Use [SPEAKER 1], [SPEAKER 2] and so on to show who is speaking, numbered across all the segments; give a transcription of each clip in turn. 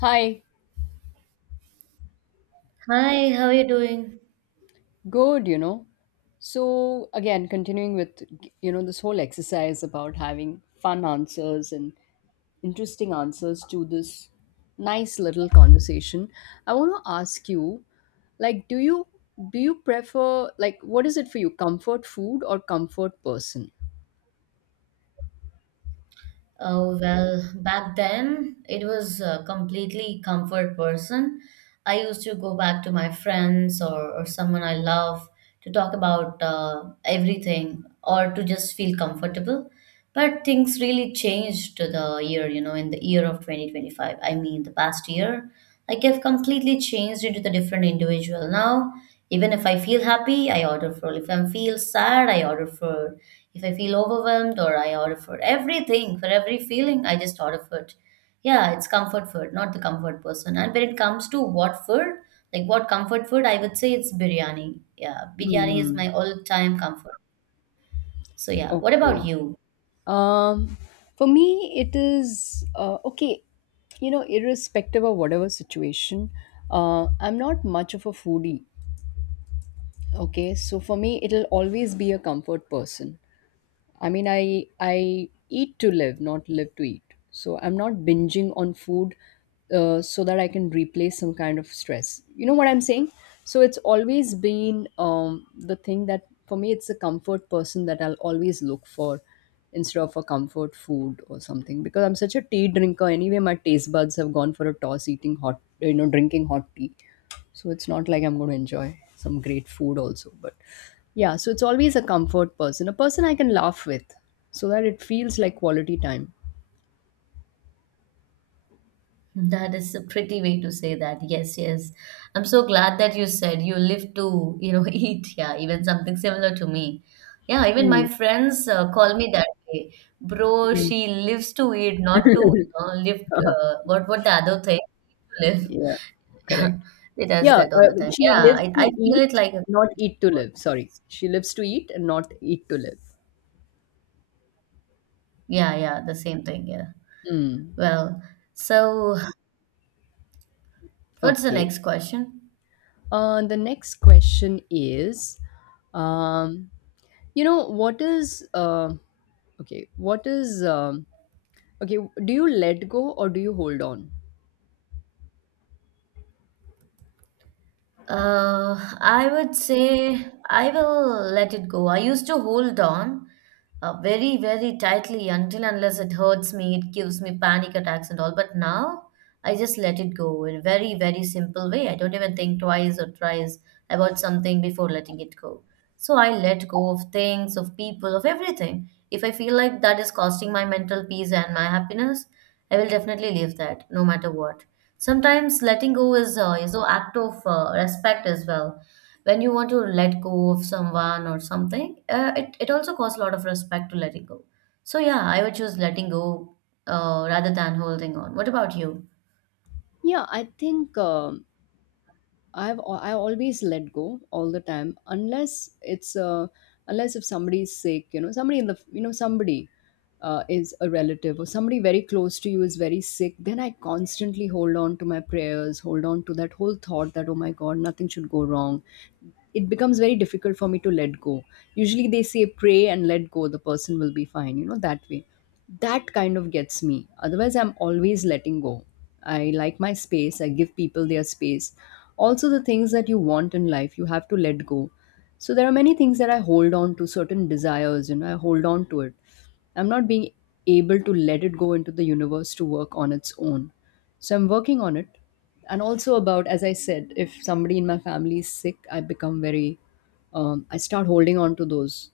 [SPEAKER 1] Hi,
[SPEAKER 2] Hi, how are you doing?
[SPEAKER 1] good, you know. So, again, continuing with, you know, this whole exercise about having fun answers and interesting answers to this nice little conversation, I want to ask you, like, do you prefer like what is it for you, comfort food or comfort person?
[SPEAKER 2] Oh, well, back then it was completely comfort person. I used to go back to my friends or someone I love to talk about everything or to just feel comfortable. But things really changed to the year, you know, in the year of 2025. I mean, the past year, like I've completely changed into the different individual now. Even if I feel happy, I order for. If I feel sad, I order for if I feel overwhelmed or I order for everything, for every feeling, I just order food. Yeah, it's comfort food, not the comfort person. And when it comes to what food, like what comfort food, I would say it's biryani. Yeah, biryani is my all-time comfort. So yeah, what about
[SPEAKER 1] Okay.
[SPEAKER 2] you?
[SPEAKER 1] Um, for me, it is okay. You know, irrespective of whatever situation, I'm not much of a foodie. Okay, so for me, it'll always be a comfort person. I mean, I eat to live, not live to eat. So I'm not binging on food so that I can replace some kind of stress. You know what I'm saying? So it's always been the thing that for me, it's a comfort person that I'll always look for instead of a comfort food or something, because I'm such a tea drinker anyway. My taste buds have gone for a toss eating hot, you know, drinking hot tea. So it's not like I'm going to enjoy some great food also, but yeah, so it's always a comfort person, a person I can laugh with, so that it feels like quality time.
[SPEAKER 2] That is a pretty way to say that. Yes, yes. I'm so glad that you said you live to, you know, eat. Yeah, even something similar to me. Yeah, even
[SPEAKER 1] Mm,
[SPEAKER 2] my friends call me that way. Bro,
[SPEAKER 1] mm.
[SPEAKER 2] she lives to eat, not to, you know, live. What the other thing? Live.
[SPEAKER 1] Yeah,
[SPEAKER 2] Yeah,
[SPEAKER 1] correct.
[SPEAKER 2] they does
[SPEAKER 1] Yeah,
[SPEAKER 2] that all the time.
[SPEAKER 1] she
[SPEAKER 2] Yeah,
[SPEAKER 1] lives
[SPEAKER 2] I
[SPEAKER 1] to
[SPEAKER 2] feel it
[SPEAKER 1] eat,
[SPEAKER 2] like,
[SPEAKER 1] not eat to live. Sorry, she lives to eat and not eat to live.
[SPEAKER 2] yeah, yeah, the same thing. Yeah.
[SPEAKER 1] mm.
[SPEAKER 2] Well, so what's the
[SPEAKER 1] Okay.
[SPEAKER 2] next question?
[SPEAKER 1] The next question is, um, you know, what is okay? What is okay? Do you let go or do you hold on?
[SPEAKER 2] I would say I will let it go. I used to hold on very, very tightly until unless it hurts me, it gives me panic attacks and all. But now I just let it go in a very, very simple way. I don't even think twice or thrice about something before letting it go. So I let go of things, of people, of everything. If I feel like that is costing my mental peace and my happiness, I will definitely leave that no matter what. Sometimes letting go is an act of respect as well. When you want to let go of someone or something, it also costs a lot of respect to letting go. So yeah, I would choose letting go rather than holding on. What about you?
[SPEAKER 1] Yeah, I think I always let go all the time, unless it's unless if somebody is sick, you know, somebody is a relative or somebody very close to you is very sick, then I constantly hold on to my prayers, hold on to that whole thought that, oh my god, nothing should go wrong. It becomes very difficult for me to let go. Usually they say pray and let go, the person will be fine, you know, that way. That kind of gets me. Otherwise, I'm always letting go. I like my space. I give people their space. Also, the things that you want in life, you have to let go. So there are many things that I hold on to, certain desires, you know, I hold on to it. I'm not being able to let it go into the universe to work on its own. So I'm working on it. And also about, as I said, if somebody in my family is sick, I become very I start holding on to those,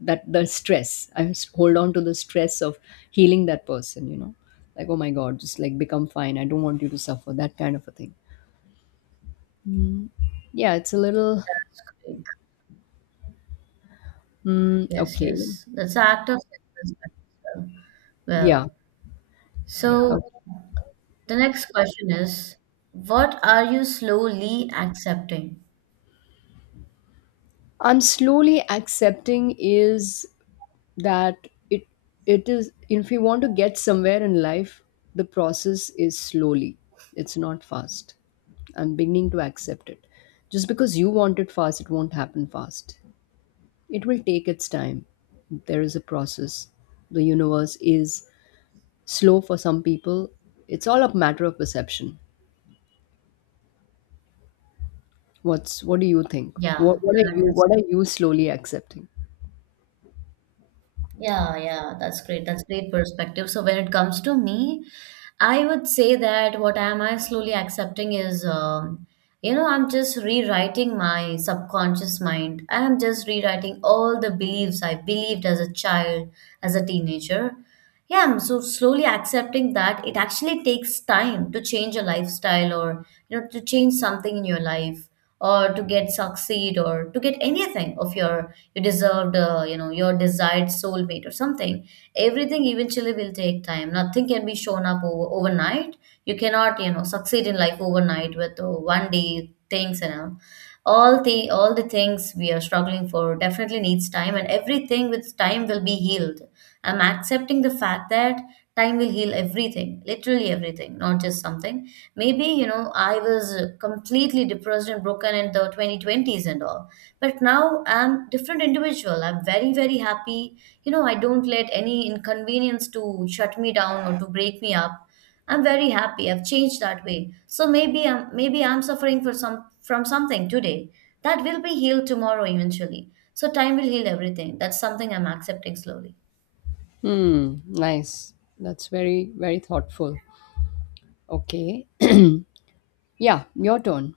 [SPEAKER 1] that the stress I s- hold on to the stress of healing that person, you know, like, oh my god, just, like, become fine, I don't want you to suffer, that kind of a thing. Yeah, it's a little
[SPEAKER 2] Yes,
[SPEAKER 1] okay.
[SPEAKER 2] yes, that's an act of respect as well.
[SPEAKER 1] Yeah.
[SPEAKER 2] Well, so
[SPEAKER 1] Okay.
[SPEAKER 2] the next question is, what are you slowly accepting?
[SPEAKER 1] I'm slowly accepting is that it it is, if you want to get somewhere in life, the process is slowly. It's not fast. I'm beginning to accept it. Just because you want it fast, it won't happen fast. It will take its time. There is a process. The universe is slow for some people. It's all a matter of perception. What's, what do you think? What
[SPEAKER 2] yeah
[SPEAKER 1] what are
[SPEAKER 2] that
[SPEAKER 1] you
[SPEAKER 2] is
[SPEAKER 1] what are you slowly accepting?
[SPEAKER 2] Yeah, yeah, that's great. That's great perspective. So when it comes to me, I would say that what am I slowly accepting is, you know, I'm just rewriting my subconscious mind. I'm just rewriting all the beliefs I believed as a child, as a teenager. Yeah, I'm so slowly accepting that it actually takes time to change a lifestyle or you know to change something in your life or to get succeed or to get anything of your you deserved you know your desired soulmate or something. Everything eventually will take time. Nothing can be shown up overnight. You cannot you know succeed in life overnight with one day things and all. All the things we are struggling for definitely needs time, and everything with time will be healed. I'm accepting the fact that time will heal everything, literally everything, not just something. Maybe, you know, I was completely depressed and broken in the 2020s and all. But now I'm different individual. I'm very, very happy. You know, I don't let any inconvenience to shut me down or to break me up. I'm very happy. I've changed that way. So maybe I'm suffering for some from something today. That will be healed tomorrow eventually. So time will heal everything. That's something I'm accepting slowly.
[SPEAKER 1] Hmm, nice. That's very, very thoughtful. Okay. Yeah, your turn.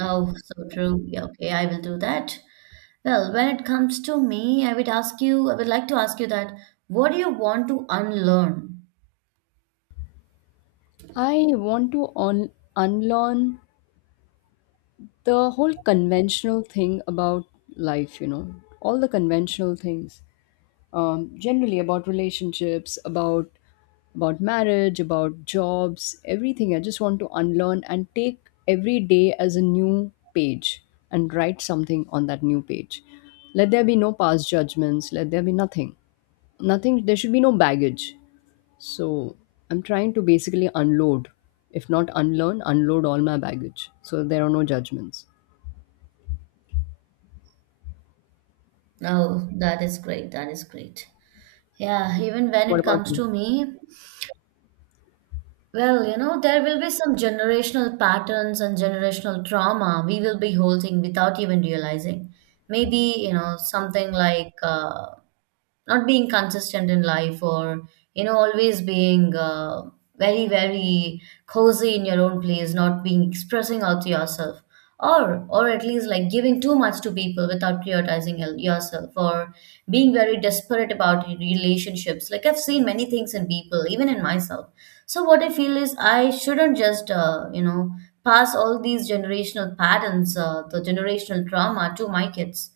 [SPEAKER 2] Oh, so true. Yeah, okay, I will do that. Well, when it comes to me, I would like to ask you that what do you want to unlearn?
[SPEAKER 1] I want to on unlearn the whole conventional thing about life, you know, all the conventional things, generally about relationships, about marriage, about jobs, everything. I just want to unlearn and take every day as a new page and write something on that new page. Let there be no past judgments, let there be nothing. Nothing, there should be no baggage. So I'm trying to basically unload, if not unlearn, unload all my baggage. So there are no judgments.
[SPEAKER 2] Oh, that is great. That is great. Yeah, even when
[SPEAKER 1] What
[SPEAKER 2] it
[SPEAKER 1] about
[SPEAKER 2] comes
[SPEAKER 1] you?
[SPEAKER 2] to me, well, you know, there will be some generational patterns and generational trauma we will be holding without even realizing. Maybe, you know, something like not being consistent in life or you know always being very, very cozy in your own place, not being expressing out to yourself or at least like giving too much to people without prioritizing yourself or being very desperate about your relationships. Like I've seen many things in people, even in myself. So what I feel is I shouldn't just you know pass all these generational patterns, the generational trauma, to my kids.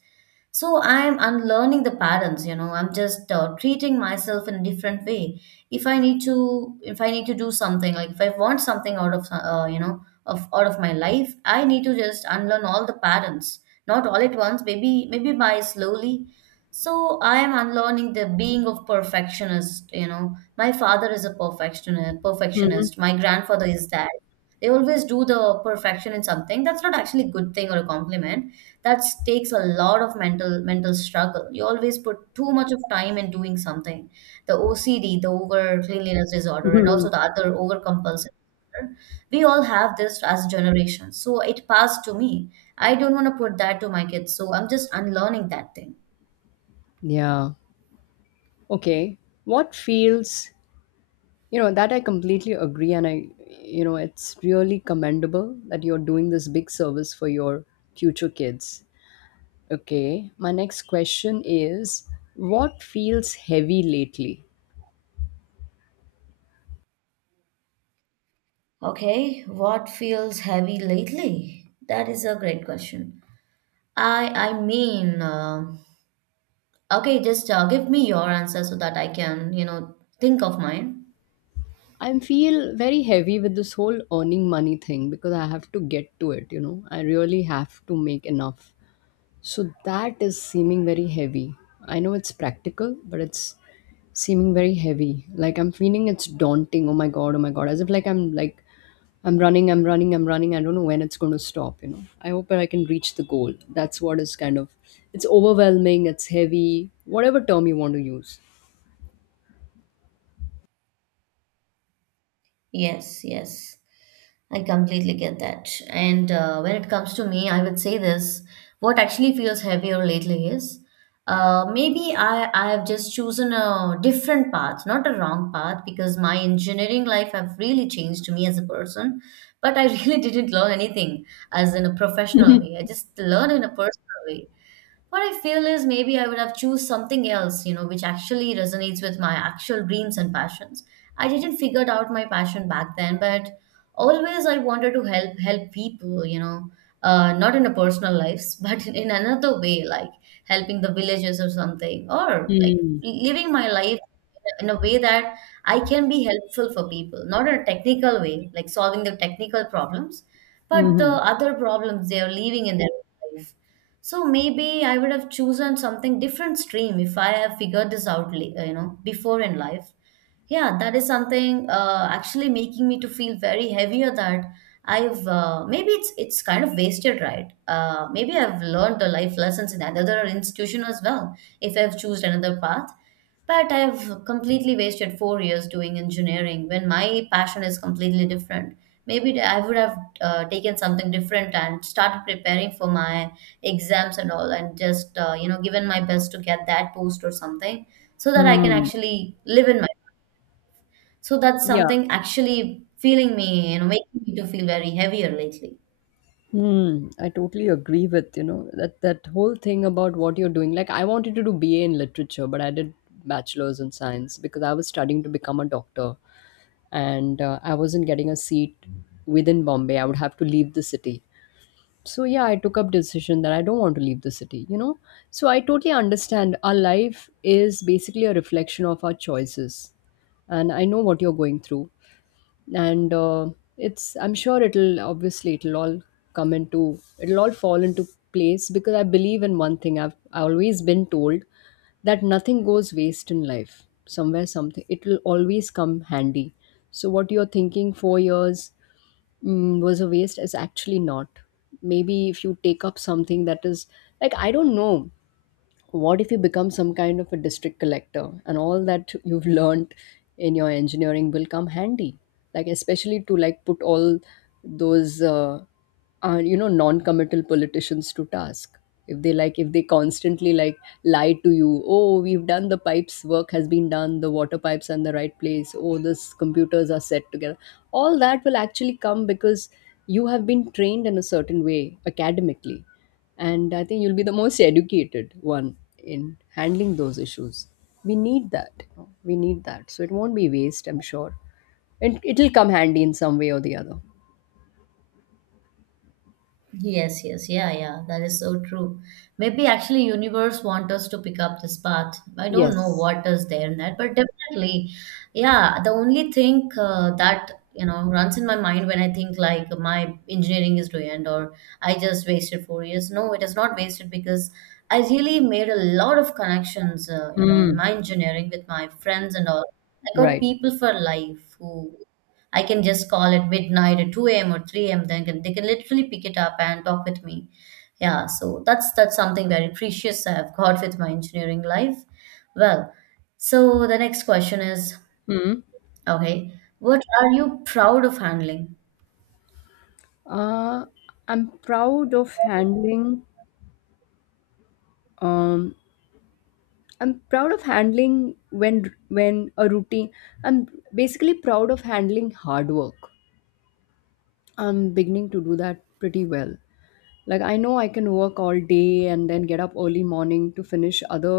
[SPEAKER 2] So I'm unlearning the patterns, you know. I'm just treating myself in a different way. If I need to do something, like if I want something out of, you know, of out of my life, I need to just unlearn all the patterns, not all at once. Maybe, maybe by slowly. So I am unlearning the being of perfectionist. You know, my father is a perfectionist.
[SPEAKER 1] Hmm.
[SPEAKER 2] Perfectionist. My grandfather is that. They always do the perfection in something. That's not actually a good thing or a compliment. That takes a lot of mental struggle. You always put too much of time in doing something. The OCD, the over cleanliness disorder, and also the other over compulsive disorder. We all have this as generations. So it passed to me. I don't want to put that to my kids. So I'm just unlearning that thing.
[SPEAKER 1] Yeah. Okay. What feels, you know, that I completely agree. And I, you know, it's really commendable that you're doing this big service for your future kids. Okay. My next question is, what feels heavy lately?
[SPEAKER 2] Okay, what feels heavy lately? That is a great question. I mean. Okay, just give me your answer so that I can, you know, think of mine.
[SPEAKER 1] I feel very heavy with this whole earning money thing because I have to get to it, you know. I really have to make enough. So that is seeming very heavy. I know it's practical, but it's seeming very heavy. Like, I'm feeling it's daunting. Oh my god, oh my god. As if, like, I'm like, I'm running. I don't know when it's going to stop, you know. I hope that I can reach the goal. That's what is kind of, it's overwhelming, it's heavy, whatever term you want to use.
[SPEAKER 2] Yes, yes, I completely get that. And when it comes to me, I would say this: what actually feels heavier lately is maybe I have just chosen a different path, not a wrong path, because my engineering life have really changed me as a person. But I really didn't learn anything as in a professional way. I just learned in a personal way. What I feel is maybe I would have choose something else, you know, which actually resonates with my actual dreams and passions. I didn't figure out my passion back then, but always I wanted to help people, you know. Not in a personal lives but in another way, like helping the villages or something, or like
[SPEAKER 1] Mm.
[SPEAKER 2] living my life in a way that I can be helpful for people, not in a technical way like solving the technical problems, but the
[SPEAKER 1] Mm-hmm.
[SPEAKER 2] other problems they are living in their life. So maybe I would have chosen something different stream if I have figured this out, you know, before in life. Yeah, that is something actually making me to feel very heavier that I've maybe it's kind of wasted, right? Maybe I've learned the life lessons in another institution as well if I've chosen another path. But I've completely wasted 4 years doing engineering when my passion is completely different. Maybe I would have taken something different and started preparing for my exams and all, and just you know given my best to get that post or something so that I can
[SPEAKER 1] Mm.
[SPEAKER 2] actually live in my. So that's
[SPEAKER 1] Yeah.
[SPEAKER 2] something actually feeling me, you know, making me to feel very heavier lately.
[SPEAKER 1] Hmm, I totally agree with, you know, that that whole thing about what you're doing. Like, I wanted to do BA in literature, but I did bachelor's in science because I was studying to become a doctor, and I wasn't getting a seat within Bombay. I would have to leave the city. So yeah, I took up decision that I don't want to leave the city, you know. So I totally understand our life is basically a reflection of our choices. And I know what you're going through, and it's, I'm sure it'll all fall into place, because I believe in one thing. I've always been told that nothing goes waste in life, somewhere something it will always come handy. So what you're thinking 4 years was a waste is actually not. Maybe if you take up something that is, like, I don't know, what if you become some kind of a district collector and all that, you've learned in your engineering will come handy, like especially to, like, put all those you know, non-committal politicians to task, if they, like, if they constantly, like, lie to you, oh, we've done the pipes, work has been done, the water pipes are in the right place, oh, this computers are set together, all that will actually come, because you have been trained in a certain way academically, and I think you'll be the most educated one in handling those issues. We need that, you know, we need that, so it won't be waste, I'm sure, and it'll come handy in some way or the other.
[SPEAKER 2] Yes, yes, yeah, yeah, that is so true. Maybe actually universe want us to pick up this path. I don't know
[SPEAKER 1] Yes.
[SPEAKER 2] what is there in that, but definitely, yeah, the only thing that you know runs in my mind when I think like my engineering is to end or I just wasted 4 years. No, it is not wasted because I really made a lot of connections, you know, in
[SPEAKER 1] Hmm.
[SPEAKER 2] my engineering with my friends and all. I got
[SPEAKER 1] Right.
[SPEAKER 2] people for life who I can just call at midnight at 2 a.m. or 3 a.m. They can literally pick it up and talk with me. Yeah, so that's something very precious I've got with my engineering life. Well, so the next question is,
[SPEAKER 1] Hmm.
[SPEAKER 2] okay, what are you proud of handling?
[SPEAKER 1] uh, I'm proud of handling um, I'm proud of handling when a routine I'm basically proud of handling hard work. I'm beginning to do that pretty well. Like, I know I can work all day and then get up early morning to finish other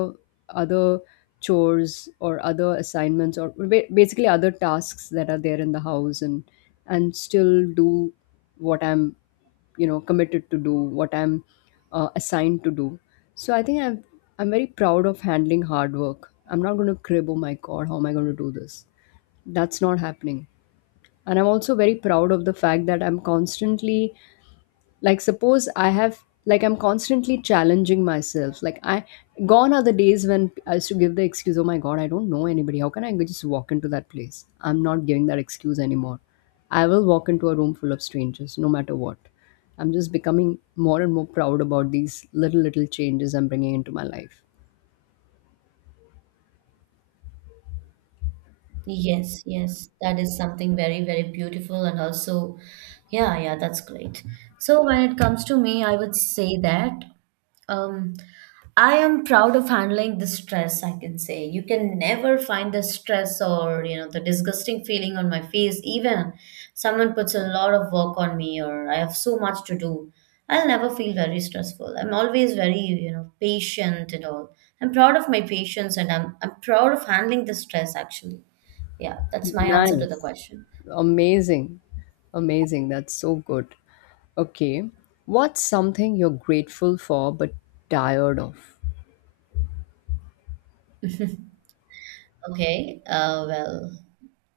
[SPEAKER 1] other chores or other assignments or basically other tasks that are there in the house, and still do what I'm, you know, committed to do, what I'm assigned to do. So I think I'm very proud of handling hard work. I'm not going to crib, oh my god, how am I going to do this? That's not happening. And I'm also very proud of the fact that I'm constantly, like, suppose I have, like, I'm constantly challenging myself, like, I, gone are the days when I used to give the excuse, oh my god, I don't know anybody, how can I just walk into that place? I'm not giving that excuse anymore. I will walk into a room full of strangers no matter what. I'm just becoming more and more proud about these little little changes I'm bringing into my life.
[SPEAKER 2] Yes, yes, that is something very, very beautiful and also, yeah, yeah, that's great. So when it comes to me, I would say that um, I am proud of handling the stress, I can say. You can never find the stress or, you know, the disgusting feeling on my face. Even someone puts a lot of work on me or I have so much to do. I'll never feel very stressful. I'm always very, you know, patient and all. I'm proud of my patience, and I'm proud of handling the stress actually. Yeah, that's my answer to the
[SPEAKER 1] Nice.
[SPEAKER 2] question.
[SPEAKER 1] Amazing, amazing, that's so good. Okay. What's something you're grateful for but tired of?
[SPEAKER 2] Okay. Well,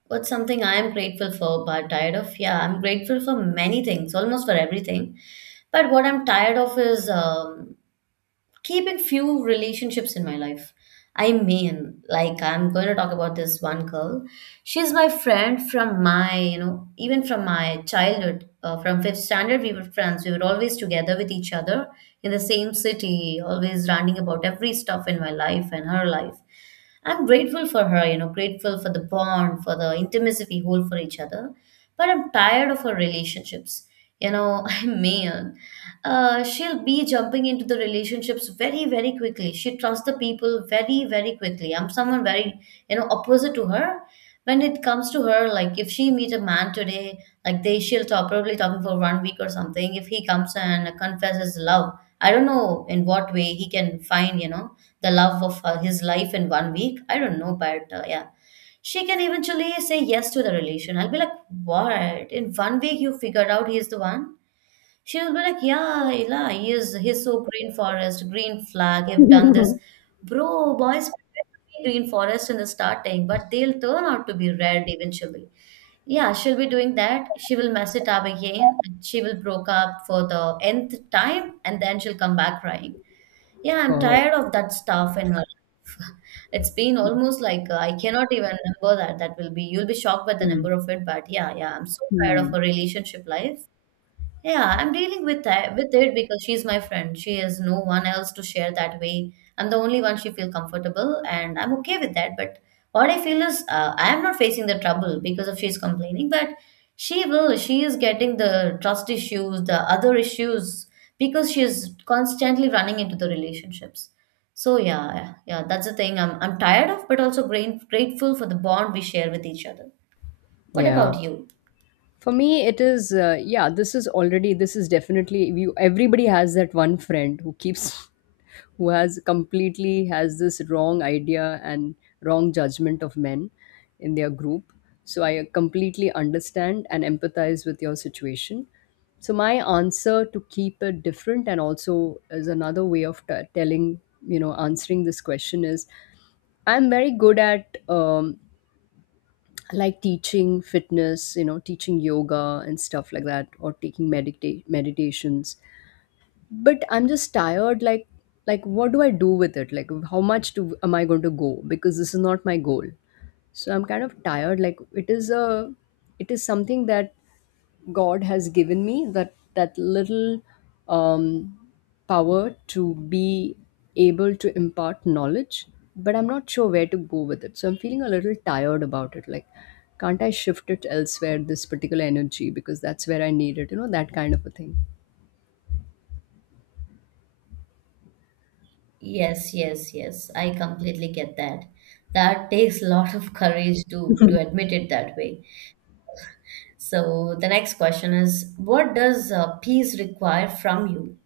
[SPEAKER 2] what's something I am grateful for but tired of? Yeah, I'm grateful for many things, almost for everything. But what I'm tired of is keeping few relationships in my life. I mean, like I'm going to talk about this one girl. She's my friend from even from my childhood. From fifth standard, we were friends. We were always together with each other in the same city, always ranting about every stuff in my life and her life. I'm grateful for her, grateful for the bond, for the intimacy we hold for each other. But I'm tired of her relationships. You know, she'll be jumping into the relationships very, very quickly. She trusts the people very, very quickly. I'm someone very, opposite to her. When it comes to her, like if she meet a man today, like they she'll talk probably talking for 1 week or something. If he comes and confesses love, I don't know in what way he can find, the love of his life in 1 week. I don't know, but yeah, she can eventually say yes to the relation. I'll be like, what? In 1 week, you figured out he's the one? She will be like, yeah, Ella, he's so green forest, green flag, have done this. Bro, boys pretend to be green forest in the starting, but they'll turn out to be red eventually. Yeah, she'll be doing that. She will mess it up again. And she will broke up for the nth time, and then she'll come back crying. Yeah, I'm
[SPEAKER 1] God.
[SPEAKER 2] tired of that stuff in her life. It's been almost like I cannot even remember that. That will be, you'll be shocked by the number of it. But yeah, yeah, I'm so tired of
[SPEAKER 1] Hmm.
[SPEAKER 2] her relationship life. Yeah, I'm dealing with that with it because she's my friend. She has no one else to share that way. I'm the only one she feel comfortable, and I'm okay with that. But what I feel is I am not facing the trouble because of she's complaining, but she will. She is getting the trust issues, the other issues because she's constantly running into the relationships. So yeah, yeah, that's the thing I'm tired of, but also grateful for the bond we share with each other. What
[SPEAKER 1] Yeah.
[SPEAKER 2] about you?
[SPEAKER 1] For me, it is, yeah, this is already, this is definitely, we, everybody has that one friend who keeps, who has completely has this wrong idea and wrong judgment of men in their group. So I completely understand and empathize with your situation. So my answer to keep it different, and also is another way of telling, you know, answering this question is, I'm very good at like, teaching fitness, you know, teaching yoga and stuff like that, or taking meditations, but I'm just tired, like, what do I do with it? Like, how much do am I going to go, because this is not my goal. So I'm kind of tired, like, it is a, it is something that God has given me, that that little um, power to be able to impart knowledge, but I'm not sure where to go with it. So I'm feeling a little tired about it. Like, can't I shift it elsewhere? This particular energy, because that's where I need it. You know, that kind of a thing.
[SPEAKER 2] Yes, yes, yes. I completely get that. That takes a lot of courage to admit it that way. So the next question is, what does peace require from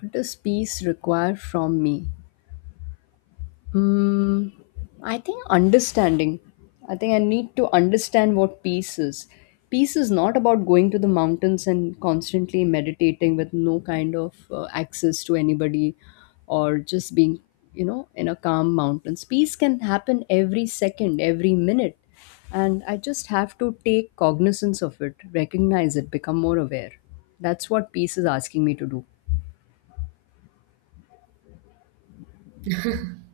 [SPEAKER 1] What does peace require from me? Mm, I think understanding. I think I need to understand what peace is. Peace is not about going to the mountains and constantly meditating with no kind of access to anybody, or just being, you know, in a calm mountains. Peace can happen every second, every minute. And I just have to take cognizance of it, recognize it, become more aware. That's what peace is asking me to do.
[SPEAKER 2] you?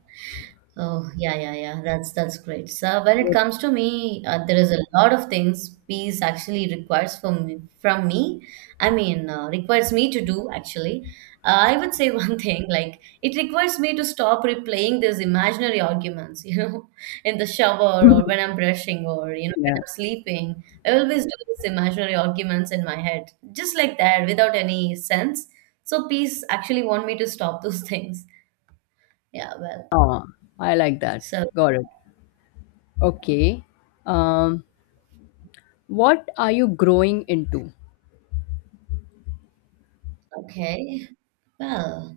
[SPEAKER 2] Oh, yeah, yeah, yeah. That's great. So when it
[SPEAKER 1] What-
[SPEAKER 2] comes to me, there is a lot of things peace actually requires from me. I mean, requires me to do actually. I would say one thing, like it requires me to stop replaying these imaginary arguments, you know, in the shower or when I'm brushing or you know when
[SPEAKER 1] Yeah.
[SPEAKER 2] I'm sleeping. I always do these imaginary arguments in my head, just like that, without any sense. So peace actually want me to stop those things. Yeah, well,
[SPEAKER 1] Ah, I like that.
[SPEAKER 2] so.
[SPEAKER 1] Got it. Okay. Um, what are you growing into?
[SPEAKER 2] Okay. Well,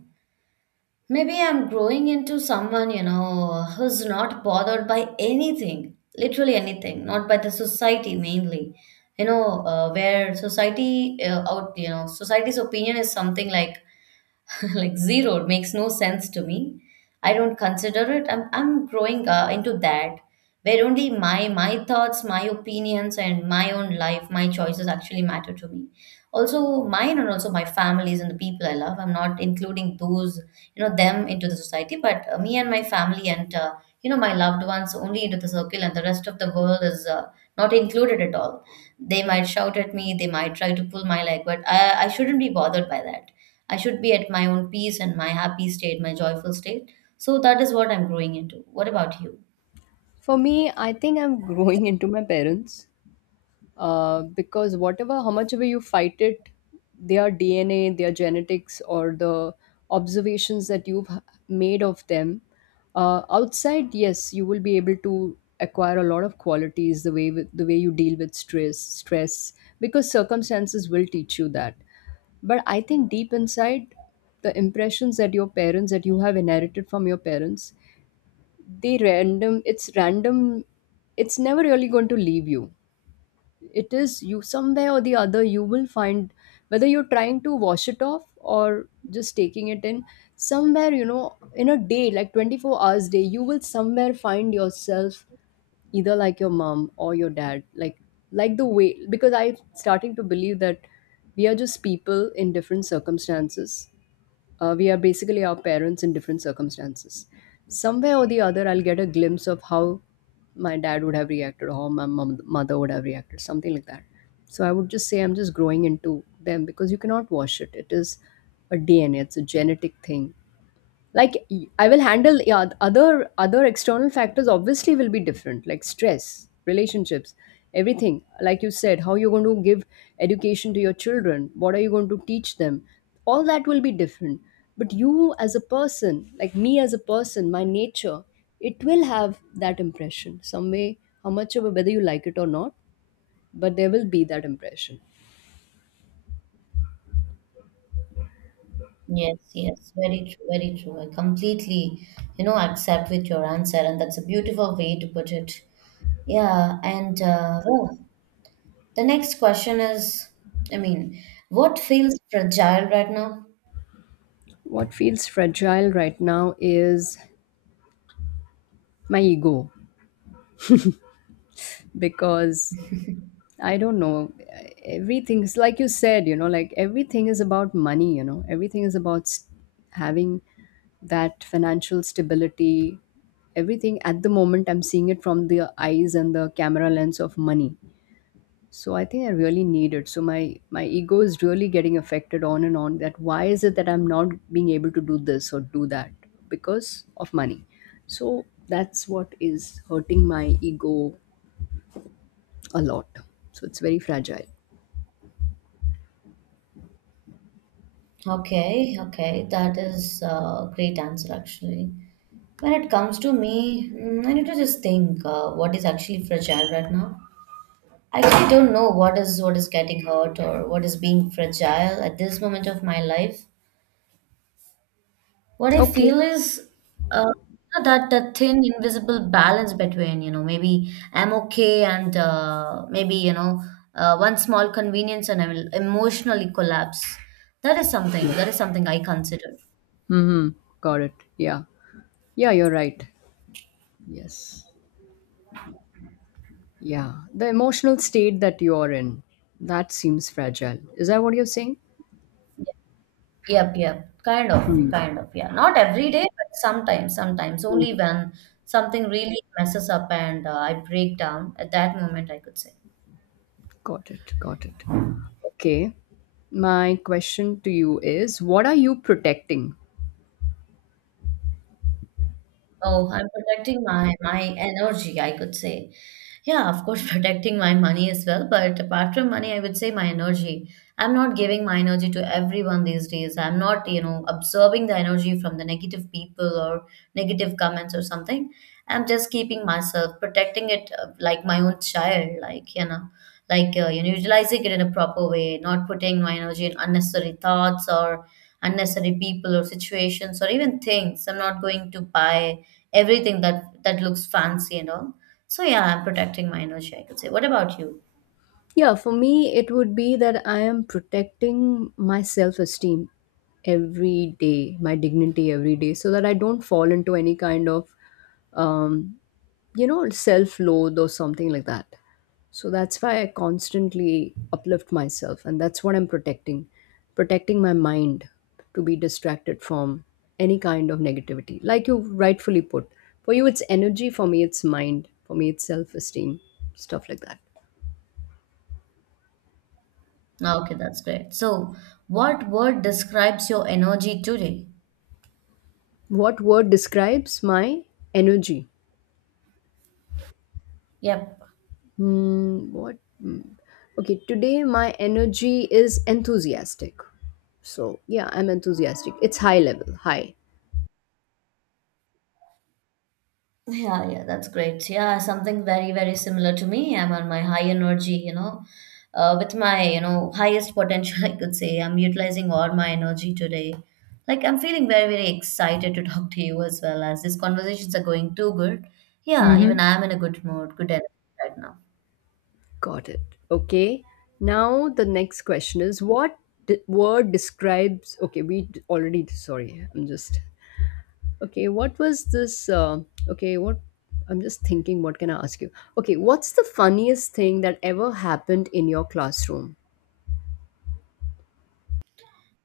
[SPEAKER 2] maybe I'm growing into someone, you know, who's not bothered by anything, literally anything, not by the society mainly. You know, society's opinion is something like like zero, it makes no sense to me. I don't consider it. I'm growing into that where only my thoughts, my opinions and my own life, my choices actually matter to me. Also mine and also my families and the people I love. I'm not including those, you know, them into the society, but me and my family and my loved ones only into the circle, and the rest of the world is not included at all. They might shout at me, they might try to pull my leg, but I shouldn't be bothered by that. I should be at my own peace and my happy state, my joyful state. So that is what I'm growing into. What about you?
[SPEAKER 1] For me, I think I'm growing into my parents. Because whatever how much ever you fight it, their DNA, their genetics, or the observations made of them outside, yes, you will be able to acquire a lot of qualities, the way with, the way you deal with stress, because circumstances will teach you that. But I think deep inside, the impressions that your parents, that you have inherited from your parents, they random, it's random, it's never really going to leave you. It is you, somewhere or the other you will find, whether you're trying to wash it off or just taking it in, somewhere, you know, in a day, like 24 hours day, you will somewhere find yourself either like your mom or your dad, like the way, because I'm starting to believe that we are just people in different circumstances. We are basically our parents in different circumstances. Somewhere or the other, I'll get a glimpse of how my dad would have reacted, or how my mom, mother would have reacted, something like that. So I would just say I'm just growing into them because you cannot wash it. It is a DNA, it's a genetic thing. Like I will handle, yeah, other external factors obviously will be different, like stress, relationships, everything, like you said, how you're going to give education to your children, what are you going to teach them, all that will be different. But you as a person, like me as a person, my nature, it will have that impression some way how much of a, whether you like it or not, but there will be that impression.
[SPEAKER 2] Yes, yes, very true, very true. I completely, you know, accept with your answer, and that's a beautiful way to put it. Yeah, and the next question is, I mean, what feels fragile right now?
[SPEAKER 1] What feels fragile right now is my ego, because I don't know. Everything is like you said, you know, like everything is about money, you know, everything is about s having that financial stability. Everything at the moment, I'm seeing it from the eyes and the camera lens of money. So I think I really need it. So my ego is really getting affected on and on. That why is it that I'm not being able to do this or do that because of money? So that's what is hurting my ego a lot. So it's very fragile.
[SPEAKER 2] Okay, okay, that is a great answer actually. When it comes to me, I need to just think what is actually fragile right now. I actually don't know what is getting hurt or what is being fragile at this moment of my life. What I
[SPEAKER 1] Okay.
[SPEAKER 2] feel is uh, that thin invisible balance between you know maybe I'm okay and maybe you know one small convenience and I will emotionally collapse. That is something
[SPEAKER 1] Yeah.
[SPEAKER 2] I consider.
[SPEAKER 1] Mhm. Got it. Yeah. Yeah, you're right. Yes. Yeah. The emotional state that you're in, that seems fragile. Is that what you're saying?
[SPEAKER 2] Yep, yep. Kind of,
[SPEAKER 1] Hmm.
[SPEAKER 2] kind of. Yeah. Not every day, but sometimes, sometimes. Only
[SPEAKER 1] Hmm.
[SPEAKER 2] when something really messes up and I break down, at that moment, I could say.
[SPEAKER 1] Got it. Got it. Okay. My question to you is, what are you protecting?
[SPEAKER 2] Oh, I'm protecting my energy, I could say. Yeah, of course, protecting my money as well. But apart from money, I would say my energy. I'm not giving my energy to everyone these days. I'm not, you know, absorbing the energy from the negative people or negative comments or something. I'm just keeping myself, protecting it like my own child, like, utilizing it in a proper way, not putting my energy in unnecessary thoughts or unnecessary people or situations or even things. I'm not going to buy everything that looks fancy and all. So yeah, I'm protecting my energy, I could say. What about you?
[SPEAKER 1] Yeah, for me, it would be that I am protecting my self esteem every day, my dignity every day, so that I don't fall into any kind of um, you know, self loathe or something like that. So that's why I constantly uplift myself, and that's what I'm protecting, my mind, to be distracted from any kind of negativity. Like you rightfully put, for you it's energy, for me it's mind, for me it's self esteem, stuff like that.
[SPEAKER 2] Ah, okay, that's great. So what word describes your energy today?
[SPEAKER 1] What word describes my energy?
[SPEAKER 2] Yep.
[SPEAKER 1] Hmm, what? Hmm. Okay, today my energy is enthusiastic. So, yeah, I'm enthusiastic. It's high level, high.
[SPEAKER 2] Yeah, yeah, that's great. Yeah, something very, very similar to me. I'm on my high energy, you know, with my, you know, highest potential, I could say. I'm utilizing all my energy today. Like, I'm feeling very, very excited to talk to you, as well as these conversations are going too good. Yeah, even I'm in a good mood, good energy right now.
[SPEAKER 1] Got it. Okay. Now the next question is, what word describes? Okay, we already. Sorry, I'm just. Okay, what was this? Okay, what? I'm just thinking. What can I ask you? Okay, what's the funniest thing that ever happened in your classroom?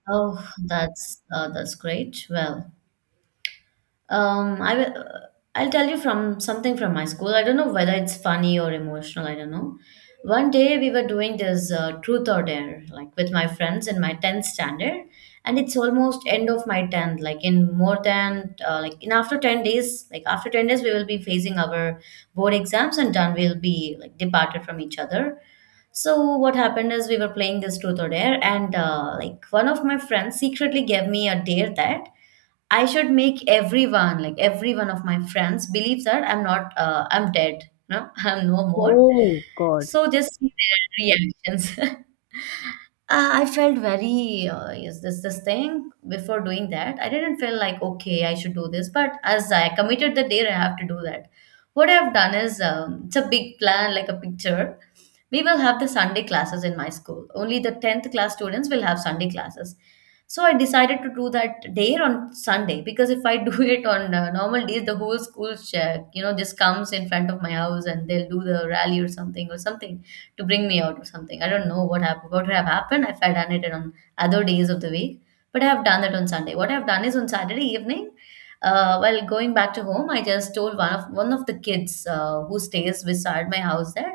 [SPEAKER 2] Oh, that's great. Well, I will. I'll tell you from something from my school. I don't know whether it's funny or emotional. I don't know. One day we were doing this truth or dare, like with my friends in my tenth standard, and it's almost end of my tenth. Like in more than like in after 10 days, like after 10 days we will be facing our board exams and done. We'll be like departed from each other. So what happened is we were playing this truth or dare, and like one of my friends secretly gave me a dare that I should make everyone, like every one of my friends, believe that I'm dead, no, I'm no more.
[SPEAKER 1] Oh God.
[SPEAKER 2] So just see their reactions. I felt very, is this this thing? Before doing that, I didn't feel like, okay, I should do this. But as I committed the day, I have to do that. What I've done is, it's a big plan, like a picture. We will have the Sunday classes in my school. Only the 10th class students will have Sunday classes. So I decided to do that day on Sunday because if I do it on normal days, the whole school, just comes in front of my house and they'll do the rally or something to bring me out or something. I don't know what happened, what would have happened if I done it on other days of the week, but I have done that on Sunday. What I have done is on Saturday evening, while going back to home, I just told one of the kids who stays beside my house that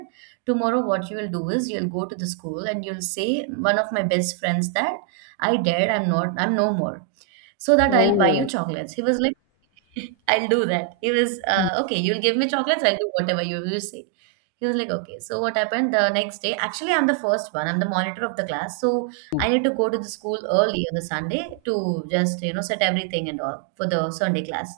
[SPEAKER 2] tomorrow, what you will do is you'll go to the school and you'll say one of my best friends that I dared, I'm no more. So that I'll buy you
[SPEAKER 1] Oh.
[SPEAKER 2] chocolates. He was like, I'll do that. He was, okay, you'll give me chocolates, I'll do whatever you say. He was like, okay. So what happened the next day? Actually, I'm the first one. I'm the monitor of the class. So I need to go to the school early on the Sunday to just, you know, set everything and all for the Sunday class.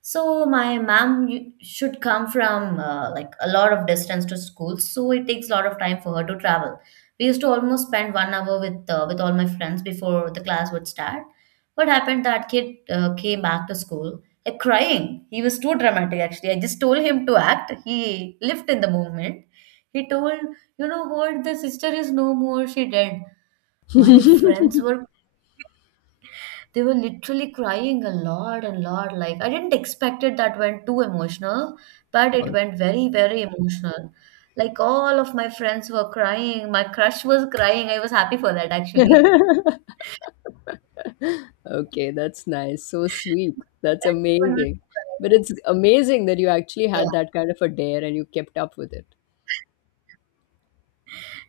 [SPEAKER 2] So my mom should come from like a lot of distance to school. So it takes a lot of time for her to travel. We used to almost spend 1 hour with all my friends before the class would start. What happened that kid came back to school crying. He was too dramatic, actually. I just told him to act. He lived in the moment. He told, you know what, the sister is no more. She dead. My friends were, they were literally crying a lot and lot. Like, I didn't expect it that went too emotional, but it
[SPEAKER 1] how-
[SPEAKER 2] went very, very emotional. Like, all of my friends were crying. My crush was crying. I was happy for that, actually.
[SPEAKER 1] Okay, that's nice. So sweet. That's
[SPEAKER 2] Everyone was
[SPEAKER 1] amazing. But
[SPEAKER 2] crying.
[SPEAKER 1] it's amazing that you actually had that kind of a dare and you kept up with it.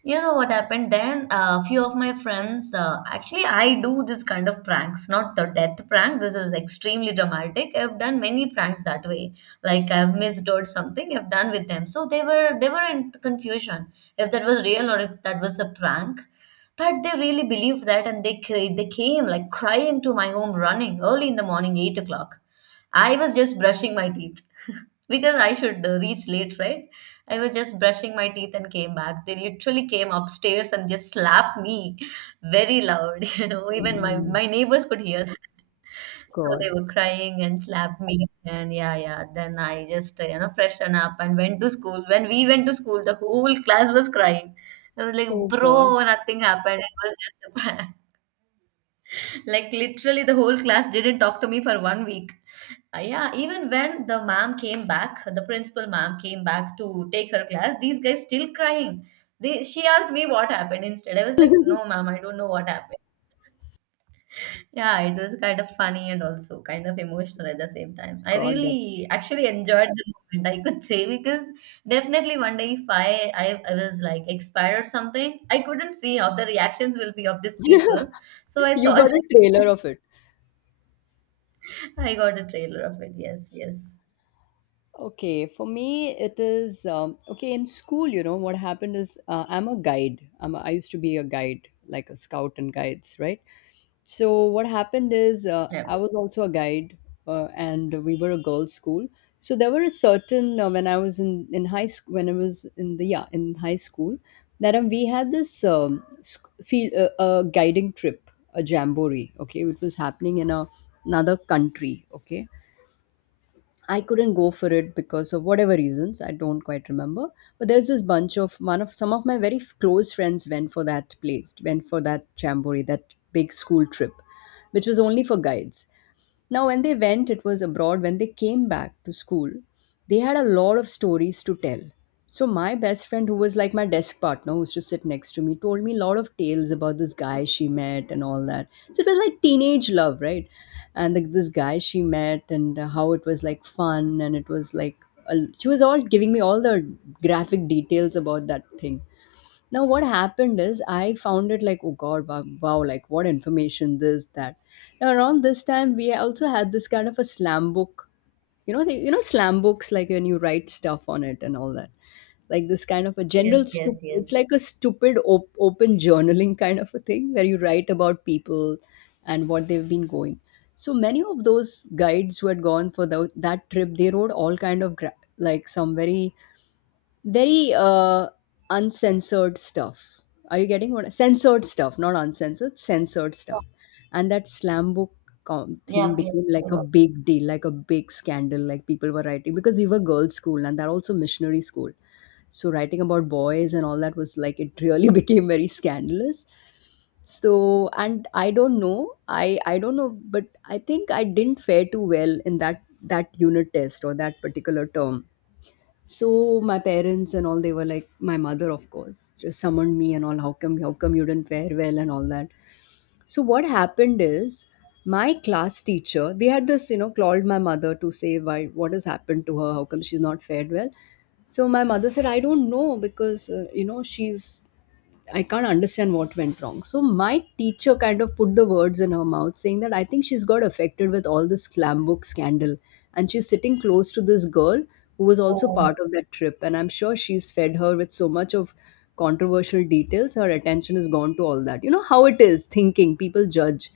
[SPEAKER 2] You know what happened then? A few of my friends, actually, I do this kind of pranks, not the death prank. This is extremely dramatic. I've done many pranks that way. Like I've missed or something. I've done with them, so they were in confusion if that was real or if that was a prank. But they really believed that, and they came like crying to my home, running early in the morning, 8 o'clock. I was just brushing my teeth because I should reach late, right? I was just brushing my teeth and came back. They literally came upstairs and just slapped me very loud. You know, even my
[SPEAKER 1] Mm,
[SPEAKER 2] my neighbors could hear that. So they
[SPEAKER 1] God.
[SPEAKER 2] were crying and slapped me. And yeah, yeah. Then I just you know freshened up and went to school. When we went to school, the whole class was crying. I was like,
[SPEAKER 1] Oh God.
[SPEAKER 2] bro, nothing happened. It was just a prank. Like literally, the whole class didn't talk to me for 1 week. Yeah, even when the ma'am came back, the principal ma'am came back to take her class, these guys still crying. They, she asked me what happened instead. I was like, no, ma'am, I don't know what happened. Yeah, it was kind of funny and also kind of emotional at the same time. I
[SPEAKER 1] God, that
[SPEAKER 2] really actually enjoyed the moment, I could say, because definitely one day if I was like expired or something, I couldn't see how the reactions will be of these people. So I
[SPEAKER 1] you got
[SPEAKER 2] saw,
[SPEAKER 1] a trailer of it.
[SPEAKER 2] I got a trailer of it. Yes, yes.
[SPEAKER 1] Okay, for me it is okay, in school. You know what happened is I'm a guide. I used to be a guide, like a scout and guides, right? So what happened is
[SPEAKER 2] Yeah.
[SPEAKER 1] I was also a guide, and we were a girls' school. So there were a certain when I was in high school, when I was in the, yeah, in high school, that we had this sc- feel guiding trip, a jamboree. Okay, it was happening in a, another country. Okay, I couldn't go for it because of whatever reasons I don't quite remember. But there's this bunch of one of some of my very close friends went for that place, went for that jamboree, that big school trip, which was only for guides. Now, when they went, it was abroad. When they came back to school, they had a lot of stories to tell. So, my best friend, who was like my desk partner, who used to sit next to me, told me a lot of tales about this guy she met and all that. So, it was like teenage love, right? And like this guy she met and how it was like fun. And it was like, a, she was all giving me all the graphic details about that thing. Now, what happened is I found it like, oh God, wow, wow, like what information, this, that. Now, around this time, we also had this kind of a slam book. You know, the, you know, slam books, like when you write stuff on it and all that. Like this kind of a general,
[SPEAKER 2] Yes, yes,
[SPEAKER 1] it's
[SPEAKER 2] yes.
[SPEAKER 1] like a stupid open journaling kind of a thing where you write about people and what they've been going. So many of those guides who had gone for that trip, they wrote all kind of like some very very uncensored stuff. Are you getting what? Censored stuff, not uncensored, censored stuff. And that slam book thing
[SPEAKER 2] Yep, yep.
[SPEAKER 1] became like a big deal, like a big scandal. Like people were writing, because we were girls' school and that also missionary school. So writing about boys and all that was like it really became very scandalous. So, and I don't know, I don't know, but I think I didn't fare too well in that, that unit test or that particular term. So my parents and all, they were like, my mother of course just summoned me and all, how come, how come you didn't fare well and all that. So what happened is my class teacher, we had this, you know, called my mother to say why, what has happened to her, how come she's not fared well. So my mother said, I don't know, because you know, she's, I can't understand what went wrong. So my teacher kind of put the words in her mouth, saying that, I think she's got affected with all this clam book scandal, and she's sitting close to this girl who was also
[SPEAKER 2] Oh,
[SPEAKER 1] part of that trip, and I'm sure she's fed her with so much of controversial details. Her attention is gone to all that. You know how it is. Thinking people judge.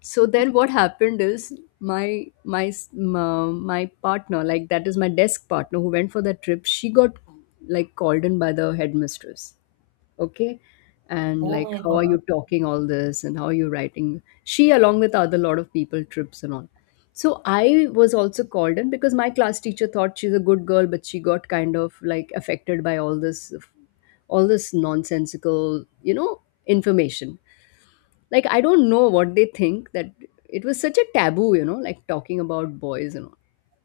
[SPEAKER 1] So then what happened is my partner, like that is my desk partner who went for that trip. She got like called in by the headmistress, okay, and
[SPEAKER 2] oh
[SPEAKER 1] like,
[SPEAKER 2] my
[SPEAKER 1] how are
[SPEAKER 2] God.
[SPEAKER 1] you talking all this and how are you writing, she along with other lot of people, trips and all. So I was also called in because my class teacher thought she's a good girl, but she got kind of like affected by all this, all this nonsensical, you know, information. Like I don't know what they think, that it was such a taboo, you know, like talking about boys and all.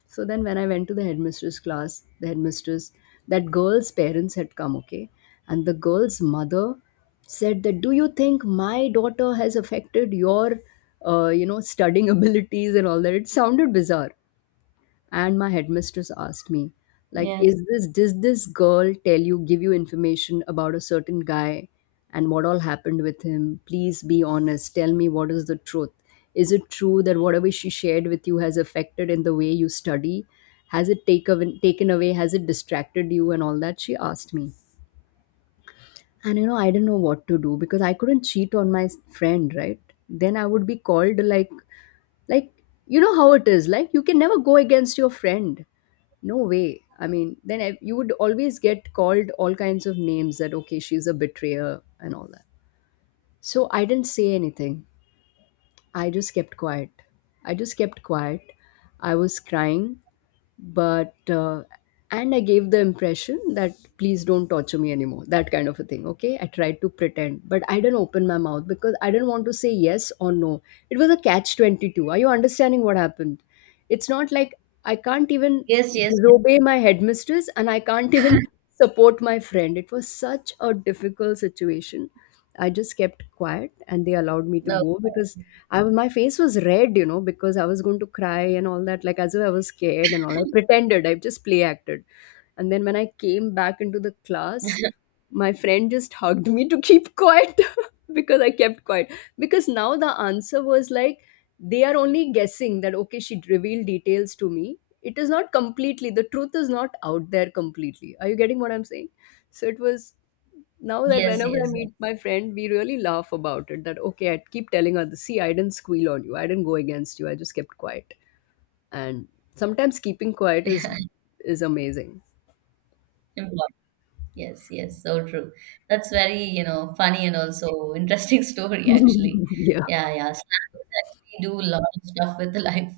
[SPEAKER 1] So then when I went to the headmistress class, the headmistress, that girl's parents had come, okay? And the girl's mother said that, do you think my daughter has affected your, you know, studying abilities and all that? It sounded bizarre. And my headmistress asked me, like,
[SPEAKER 2] Yes.
[SPEAKER 1] is this, does this girl tell you, give you information about a certain guy and what all happened with him, please be honest, tell me what is the truth, is it true that whatever she shared with you has affected in the way you study, has it take, taken away, has it distracted you and all that, she asked me. And, you know, I didn't know what to do, because I couldn't cheat on my friend, right? Then I would be called like, you know how it is, like you can never go against your friend. No way. I mean, then I, you would always get called all kinds of names, that, okay, she's a betrayer and all that. So I didn't say anything. I just kept quiet. I just kept quiet. I was crying, but and I gave the impression that please don't torture me anymore, that kind of a thing. Okay, I tried to pretend, but I didn't open my mouth because I didn't want to say yes or no. It was a catch 22, are you understanding what happened? It's not like, I can't even
[SPEAKER 2] Yes, yes, yes.
[SPEAKER 1] disobey my headmistress and I can't even support my friend. It was such a difficult situation. I just kept quiet and they allowed me to
[SPEAKER 2] No.
[SPEAKER 1] go because I was, my face was red, you know, because I was going to cry and all that, like as if I was scared and all. I pretended, I just play acted. And then when I came back into the class, my friend just hugged me to keep quiet because I kept quiet. Because now the answer was like, they are only guessing that, okay, she revealed details to me. It is not completely, the truth is not out there completely. Are you getting what I'm saying? So it was, now that
[SPEAKER 2] Yes,
[SPEAKER 1] whenever I
[SPEAKER 2] yes,
[SPEAKER 1] meet my friend, we really laugh about it. That okay, I keep telling her, see, I didn't squeal on you. I didn't go against you. I just kept quiet. And sometimes keeping quiet is
[SPEAKER 2] yes.
[SPEAKER 1] is amazing.
[SPEAKER 2] Important. Yes, yes, so true. That's very, you know, funny and also interesting story actually.
[SPEAKER 1] Yeah.
[SPEAKER 2] Yeah, yeah. Snappers actually do a lot of stuff with the life.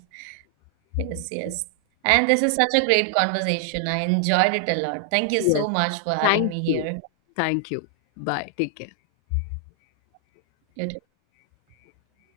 [SPEAKER 2] Yes, yes. And this is such a great conversation. I enjoyed it a lot. Thank you
[SPEAKER 1] Yes.
[SPEAKER 2] so much for having
[SPEAKER 1] Thank
[SPEAKER 2] me
[SPEAKER 1] you.
[SPEAKER 2] here.
[SPEAKER 1] Thank you. Bye. Take care.
[SPEAKER 2] You too.